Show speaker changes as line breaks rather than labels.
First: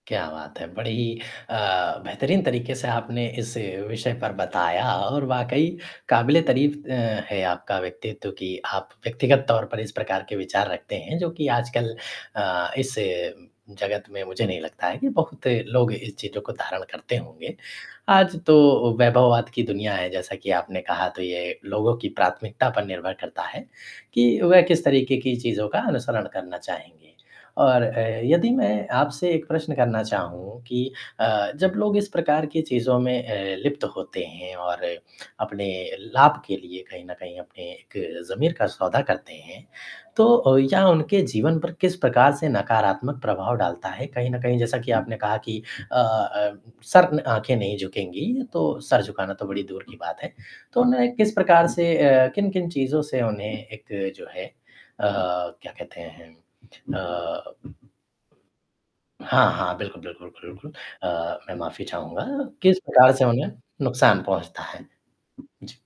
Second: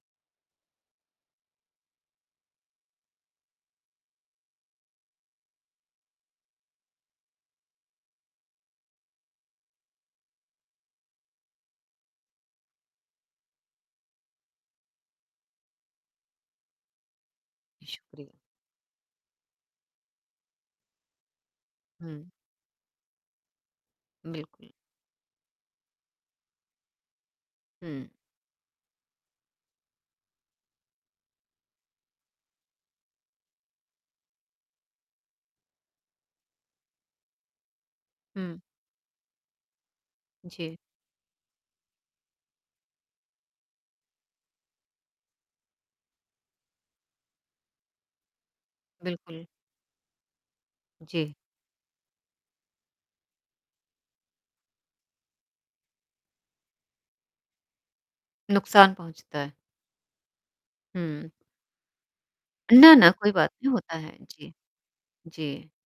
क्या बात है! बड़ी अ, बेहतरीन तरीके से आपने इस विषय पर बताया और वाक़ई काबिले तारीफ़ अ, है आपका व्यक्तित्व कि आप व्यक्तिगत तौर पर इस प्रकार के विचार रखते हैं जो कि आजकल अ, इस जगत में मुझे नहीं लगता है कि बहुत लोग इन चीज़ों को धारण करते होंगे,
शुक्रिया।
आज तो वैभवात की दुनिया है, जैसा कि आपने कहा तो ये लोगों की
हुँ।
प्राथमिकता पर निर्भर करता है कि वह
बिल्कुल।
किस तरीके की चीज़ों का अनुसरण करना चाहेंगे और अ,
हुँ।
यदि मैं आपसे एक प्रश्न करना चाहूँ कि अ, जब लोग इस प्रकार की चीज़ों में अ, लिप्त होते हैं और अपने लाभ के लिए कहीं न कहीं अपने एक ज़मीर
हुँ।
का सौदा करते हैं, तो अ,
जी।
यह उनके जीवन पर किस प्रकार से नकारात्मक प्रभाव डालता है? कहीं न कहीं जैसा कि आपने कहा कि अ अ, सर न आँखें नहीं झुकेंगी, तो सर झुकाना
बिल्कुल।
तो बड़ी दूर की बात है, तो उन्हें किस
जी।
प्रकार से अ, किन-किन चीज़ों से उन्हें एक जो है अ, क्या कहते हैं अम, अ
नुकसान पहुँचता है।
हाँ, हाँ। बिल्कुल, बिल्कुल, बिल्कुल।
हुँ।
अ, मैं माफ़ी चाहूँगा किस
ना, ना
प्रकार से
कोई बात
उन्हें
नहीं होता है।
नुकसान
जी।
पहुँचता है?
जी।
जी।